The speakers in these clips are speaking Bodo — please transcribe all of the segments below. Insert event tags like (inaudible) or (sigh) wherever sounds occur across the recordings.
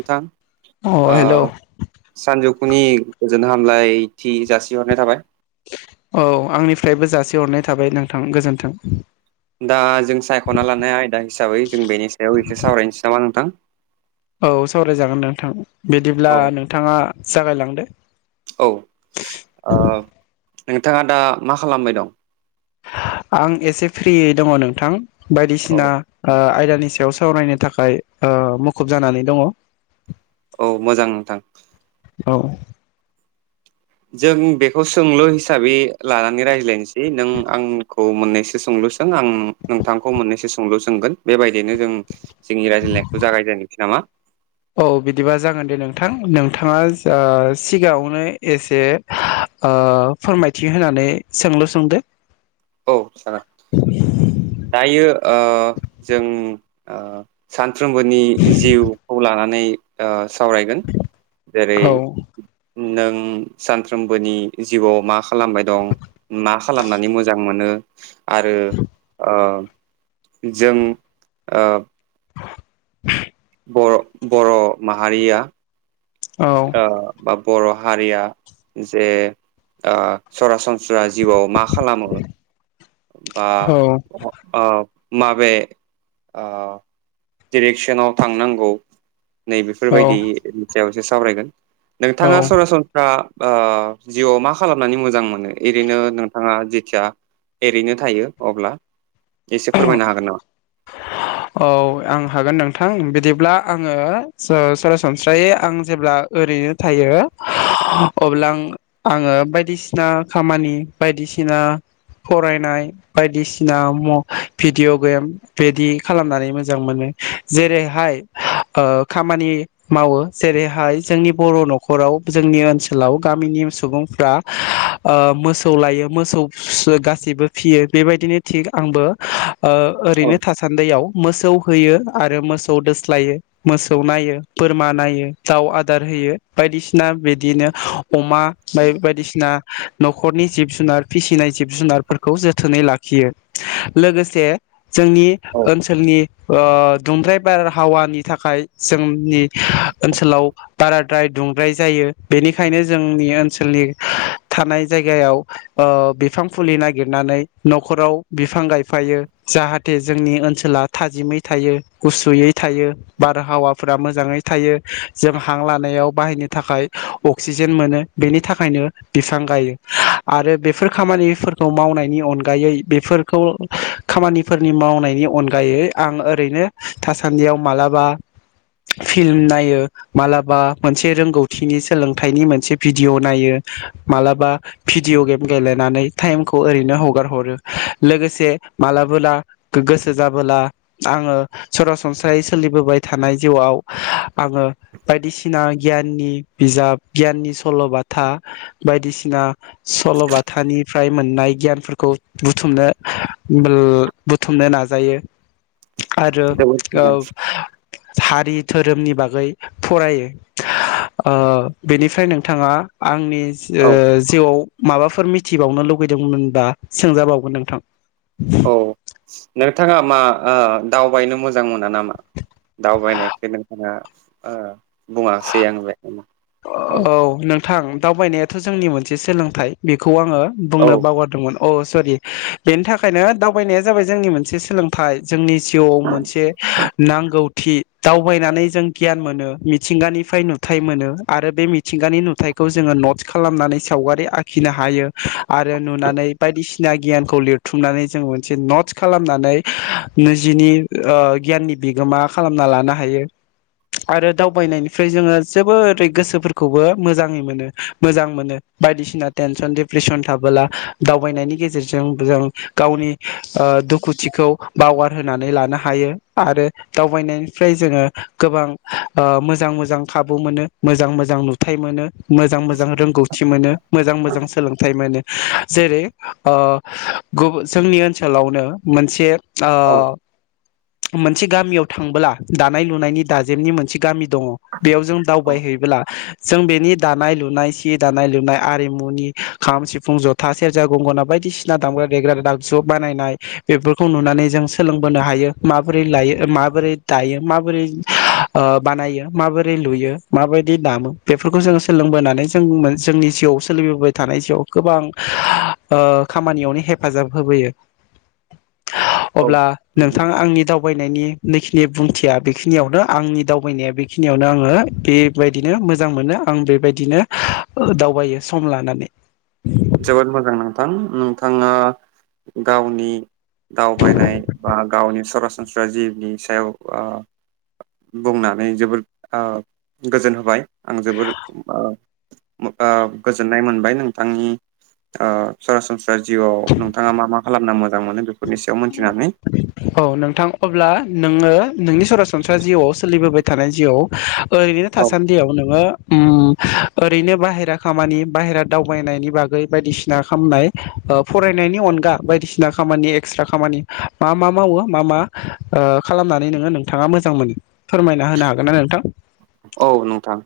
नोंथां अ ओ हेलौ सानजौ नि गोजोन हामलायथि जासिहरनाय थाबाय। औ आंनिफ्रायबो जासिहरनाय थाबाय नोंथां गोजोन्थों। दा जों सायख'ना लानाय आयदा हिसाबै जों बेनि सायाव एसे सावरायनोसै नामा नोंथां? औ सावरायजागोन नोंथां। औ बिदिब्ला नोंथाङा जागायलांदो औ ओ। नोंथाङा दा मा खालामबाय दं? आं एसे फ्रि दङ नोंथां। औ बायदिसिना ओ आयदानि सायाव सावरायनो थाखाय ओ मुखुब जानानै दङ। औ मोजां नोंथां। औ। जों बेखौ सोंलु हिसाबै लानानै रायज्लायनोसै नों आंखौ मोननैसो सोंलु सों आं नोंथांखौ मोननैसो सोंलु सोंगोन बेबायदिनो जों जोंनि रायज्लायनायखौ जागायजायनोसै नामा? औ बिदिबा जागोन दे नोंथां ओ नोंथाङा ओ सिगाङावनो एसे ओ फोरमायथि होनानै सोंलु सोंदो। औ जागोन। दायो ओ जों ओ सान साफ्रोमबोनि जिउखौ लानानै ओ सावरायगोन जेरै औ नों सानफ्रोमबोनि जिउआव मा खालामबाय दं मा खालामनानै मोजां मोनो? आरो ओ जों ओ (inaudible) बर' बर' माहारिया आ बर' हारिया जे ओ सरासन मानस्रा जिउआव मा खालामो? बा ओ माबे ओ डिरेक्सनाव थांनांगौ नै औ बेफोरबायदि बेयावसो सावरायगोन औ नोंथाङा सरासनस्रा ओ जिउआव मा खालामनानै मोजां मोनो एओरैनो नोंथाङा जेथिया एओरैनो थायो अब्ला एसे फोरमायनो हागोन नामा? औ आं हागोन नोंथां। बिदिब्ला आङो सरासनस्रायै आं जेब्ला ओरैनो थायो अब्ला आ आङो बायदिसिना खामानि बायदिसिना फरायनाय बायदिसिना भिडिअ' गेम बिदि खालामनानै मोजां मोनो जेरैहाय ओ खामानि मावो जेरैहाय ओ जोंनि बर' न'खराव जोंनि ओनसोलाव गामिनि सुबुंफ्रा मोसौ लायो मोसौ गासैबो फियो बेबायदिनो थिग आंबो ओ ओरैनो थासान्दियाव मोसौ होयो आरो मोसौ दोस्लायो मोसौ नायो बोरमा नायो दाउ आदार होयो बायदिसिना बिदिनो अमा बायदिसिना न'खरनि जिब जुनार फिसिनाय जिब जुनारफोरखौ जोथोनै लाखियो लोगोसे जोंनि ओनसोलनि ओ दुंब्राय बारहावानि थाखाय जोंनि ओनसोलाव बाराद्राय दुंब्राय जायो बेनिखायनो जोंनि ओनसोलनि थानाय जायगायाव बिफां फुलि नागिरनानै न'खराव बिफां गाय फायो जाहाथे जोंनि ओनसोला थाजिमै थायो गुसुयै थायो बारहावाफोरा मोजाङै थायो जों हां लानायाव बाहायनो थाखाय अक्सिजेन मोनो बेनि थाखायनो बिफां गायो आरो बेफोर खामानिफोरखौ मावनायनि अनगायै बेफोरखौ खामानिफोरनि मावनायनि अनगायै आं ओरैनो थासान्दियाव मालाबा फिल्म नायो मालाबा मोनसे रोंगौथिनि सोलोंथाइनि मोनसे भिडिय' नायो मालाबा भिडिअ गेम गेलेनानै टाइमखौ ओरैनो हगार हरो लोगोसे मालाबोला गोसो जाबोला आङो सरासनस्रायै सोलिबोबाय थानाय जिउआव आङो बायदिसिना गियाननि बिजाब गियाननि सल'बाथा बायदिसिना सल'बाथानिफ्राय मोननाय गियानफोरखौ बुथुमनो। बोल बुथुमनो नाजायो आरो जोबोद मोजां औ। हारि धोरोमनि बागै फरायो ओ बेनिफ्राय नोंथाङा आंनि ओ औ जिउआव माबाफोर मिथिबावनो लुुबैदोंमोनबा सोंजाबावगोन नोंथां औ नोंथाङा मा ओ दावबायनो मोजां मोना नामा दावबायनायखौ नोंथाङा ओ बुङासै आं बे औ नों थां दावबायनायाथ' जोंनि मोनसे सोलोंथाइ बेखौ खौ आङो औ बुंनो बावगारदोंमोन औ सरि बेनि थाखायनो दावबायनाया जाबाय जोंनि मोनसे सोलोंथाइ जोंनि जिउआव मोनसे नांगौथि दावबायनानै जों गियान मोनो मिथिंगानिफ्राय नुथाय मोनो आरो बे मिथिंगानि नुथथायखौ जोङो नट्स खालामनानै सावगारि आखिनो हायो आरो नुनानै बायदिसिना गियानखौ लिरथुमनानै जों मोनसे नट्स खालामनानै निजिनि ओ गियाननि बिगोमा खालामना लानो हायो आरो दावबायनायनिफ्राय जोङो जोबोरै गोसोफोरखौबो मोजाङै मोनो मोजां मोनो बायदिसिना टेनसन डप्रेसन थाबोला दावबायनायनि गेजेरजों जों गावनि ओ दुखुथिखौ बावगारहोनानै लानो हायो आरो दावबायनायनिफ्राय जोङो गोबां ओ मोजां मोजां खाबु मोनो। मोजां मोजां नुथाय मोनो मोजां मोजां रोंगौथि मोनो मोजां मोजां सोलोंथाइ मोनो। जेरै ओ गु जोंनि ओनसोलावनो मोनसे अ। औ मोनसे गामियाव थांबोला दानाय लुनायनि दाजेमनि मोनसे गामि दङ बेयाव जों दाउ बाय हैैयोब्ला जों बेनि दानाय लुनाय सि दानाय लुनाय आरिमुनि खाम सिफुं जथा सेरजा गंगा बायदिसिना दामग्रा देग्रा दागज बानायनाय बेफोरखौ नुनानै जों सोलोंबोनो हायो माबोरै लायो माबोरै दायो माबोरै ओ बानायो माबोरै लुयो माबायदि दामो बेफोरखौ जोङो सोलोंबोनानै जों जोंनि जिउआव सोलिबोबाय थानाय जिआव गोबां ओ खामानियावनो हेफाजाब होबोयो औ अब्ला नंगौ नोंथांङा आंनि दाव बयनायनि नैखिनि बुंथिया बेखिनियावनो आंनि दावबायनाया बेखिनियावनो आङो बेबायदिनो मोजां मोनो आं बेबायदिनो दावबायो सम लानानै जोबोद मोजां नोंथां नोंथाङा गावनि दावबायनाय बा गावनि सरासनस्रा जिनि सायाव आ बुंनानै जोबोर आ गोजोन होबाय आं जोबोर आ आ गोजोननाय मोनबाय नोंथांनि ओ सरासनस्रा जिउआव नोंथाङा मा मा खालामना मोजां मोनो बेफोरनि सायाव मोनथिनानै औ नोंथां अब्ला नोङो नोंनि सरासनस्रा जिउआव सोलिबोबाय थानाय जिउआव ओरैनो औ थासान्दियाव नोङो ओ ओरैनो बाहेरा खामानि बाहेरा दावबायनायनि बागै बायदिसिना खामनाय फरायनायनि अनगा बायदिसिना खामानि एक्सट्रा खामानि मा मा मावो मा मा खालामनानै नोङो नोंथाङा मोजां मोनो फोरमायना होनो हागोन ना नोंथां औ नोंथां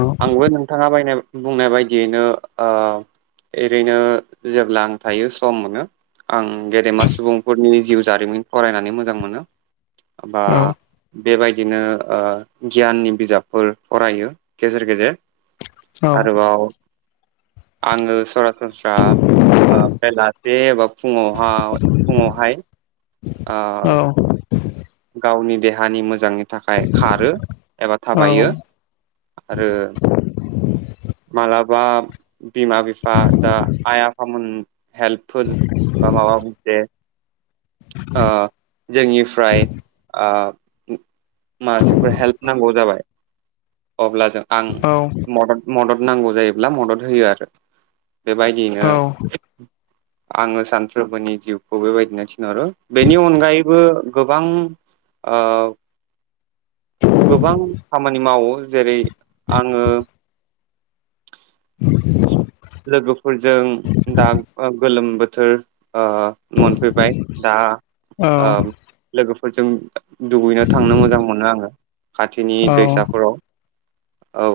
औ आंबो नोंथाङा बायनाय बुंनाय बायदियैनो ओ एरैनो जेब्ला आं थायो सम मोनो आं गेदेमा सुबुंफोरनि जिउ जारिमिन फरायनानै मोजां मोनो। बा औ बेबायदिनो ओ गियाननि बिजाबफोर फरायो। गेजेर गेजेर आरोबाव आङो सरा सनस्रा बेलासे एबा फुङावहा फुङावहाय औ ओ गावनि देहानि मोजांनि थाखाय खारो एबा औ थाबायो औ औ आरो मालाब बा बिमा बिफा दा आइ आफामोन हेल्पफोर बा माबा मुंसे ओ जोंनिफ्राय ओ मासिम हेल्प नांगौ जाबाय अब्ला जों आं औ मदद मदद नांगौ जायोब्ला मदद होयो आरो बेबायदियैनो औ आङो सानफ्रोमबोनि जिउखौ बेबायदिनो नोरो बेनि अनगायै बो गोबां ओ गोबां खामानि मावो जेरै आङो लोगोफोरजों दा गोलोम बो थोर ओ मोनफो बाय दा ओम लोगोफ फोरजों दुगैनो थांनो मोजां मोनो आङो खाथिनि दैसाफोराव औ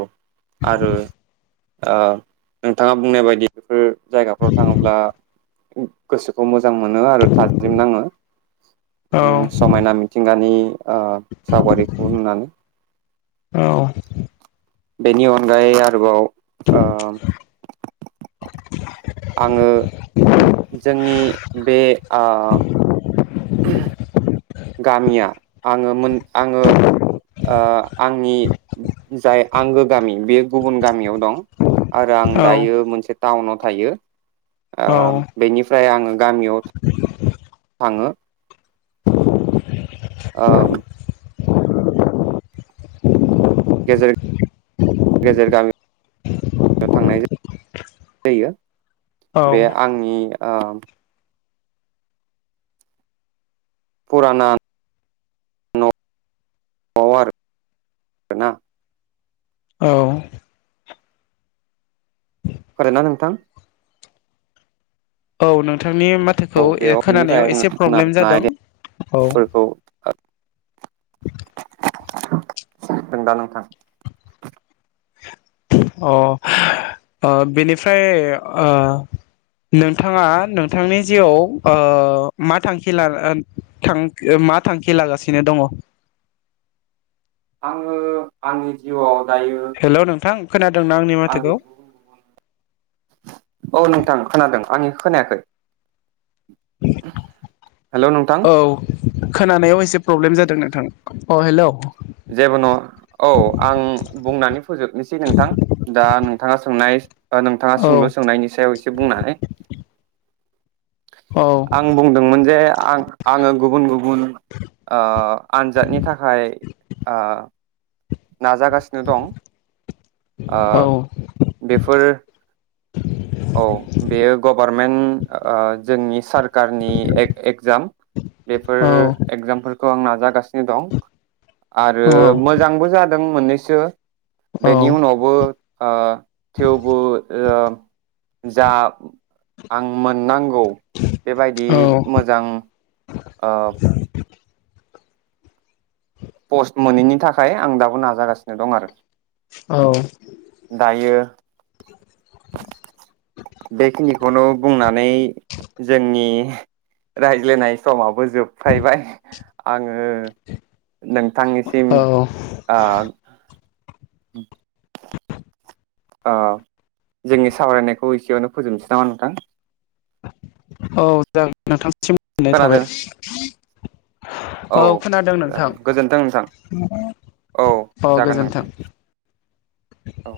आरो उह नोंथांङा बुंनाय बायदि फोर जायगाफ्राव थांङोब्ला गोसोखौ मोजां जां मोनो आरो थारजिम नांङो उम मिथिंगानि उह सावगारिखौ नुनानै। औ बेनि अनगायै आरोबाव ओम आंङो जोंनि बे उह (unintelligible) गामिया आंङो मोन आंङो उह आंनि जाय आंगो गामि बे गुबुन गामियाव दं। आरो आं दायो मोनसे टाउनाव थायो। औ उह बेनिफ्राय आंङो गामियाव थांङो। उह गेजेर गेजेर गामि थांनाय जायो। औ बे आंनि आ फुराना न'आव आरो ना। औ हरे ना नोंथां औ नोंथां। थांनि माथोखौ औ बेयाव बेनिफ्राय एर-खोनानायाव एसे प्रब्लेम जादों औ। आयदाफोरखौ दों दा नोंथां? अ उह बिनिफ्राय उह नोंथांङा नोंथांनि जिउआव उह मा थांखि ला-नान-थां मा थांखि लागासिनो दङ? उह आंनि जिउआव दायो हेल' नोंथां खोनादोंना आंनि आङो माथोखौ औ नोंथां खोनादों आंनि खोनायाखै? हेल' नोंथां औ खोनानायाव एसे प्रब्लेम जादों नोंथां अ हेलौ जेबो नंङा औ आं बुंनानै फोजोबनोसै नोंथां दा नों था सोंनाय दा नोंथाङा सोंलु सोंनायनि सायाव एसे बुंनानै। औ आं बुंदोंमोन जे आं आङो गुबुन गुबुन ओ आनजादनि थाखाय ओ नाजागासिनो दं ओ औ बेफोर औ बेयो गभारनमेन्ट ओ जोंनि सार कारनि एग-एगजाम बेफोर औ एगजामफोर खौ आं नाजागासिनो दं आरो मोजांबो दों मोननैसो औ बेनि उनावबो ओ थेवबो ओआम जा आं मोननांगौ बेबायदि औ मोजां अ पस्ट मोनैनि थाखाय आं दाबो नाजागासिनो दं आरो। औ दायो बेखिनिखौनो बुंनानै जोंनि रायज्लायनाय समाव बो जोबथायबाय आङो नोंथांनिसिम ओ उम ओ जोंनि सावरायनायखौ एसेयावनो फोजोबसै नामा नोंथां? औ जागोन नोंथां। सिम ननाय थाबाय। खोनादों औ खोनादों नोंथां जागोन गोजोन्थों नोंथां औ जागोन गोजोन्थों। नोंथां औ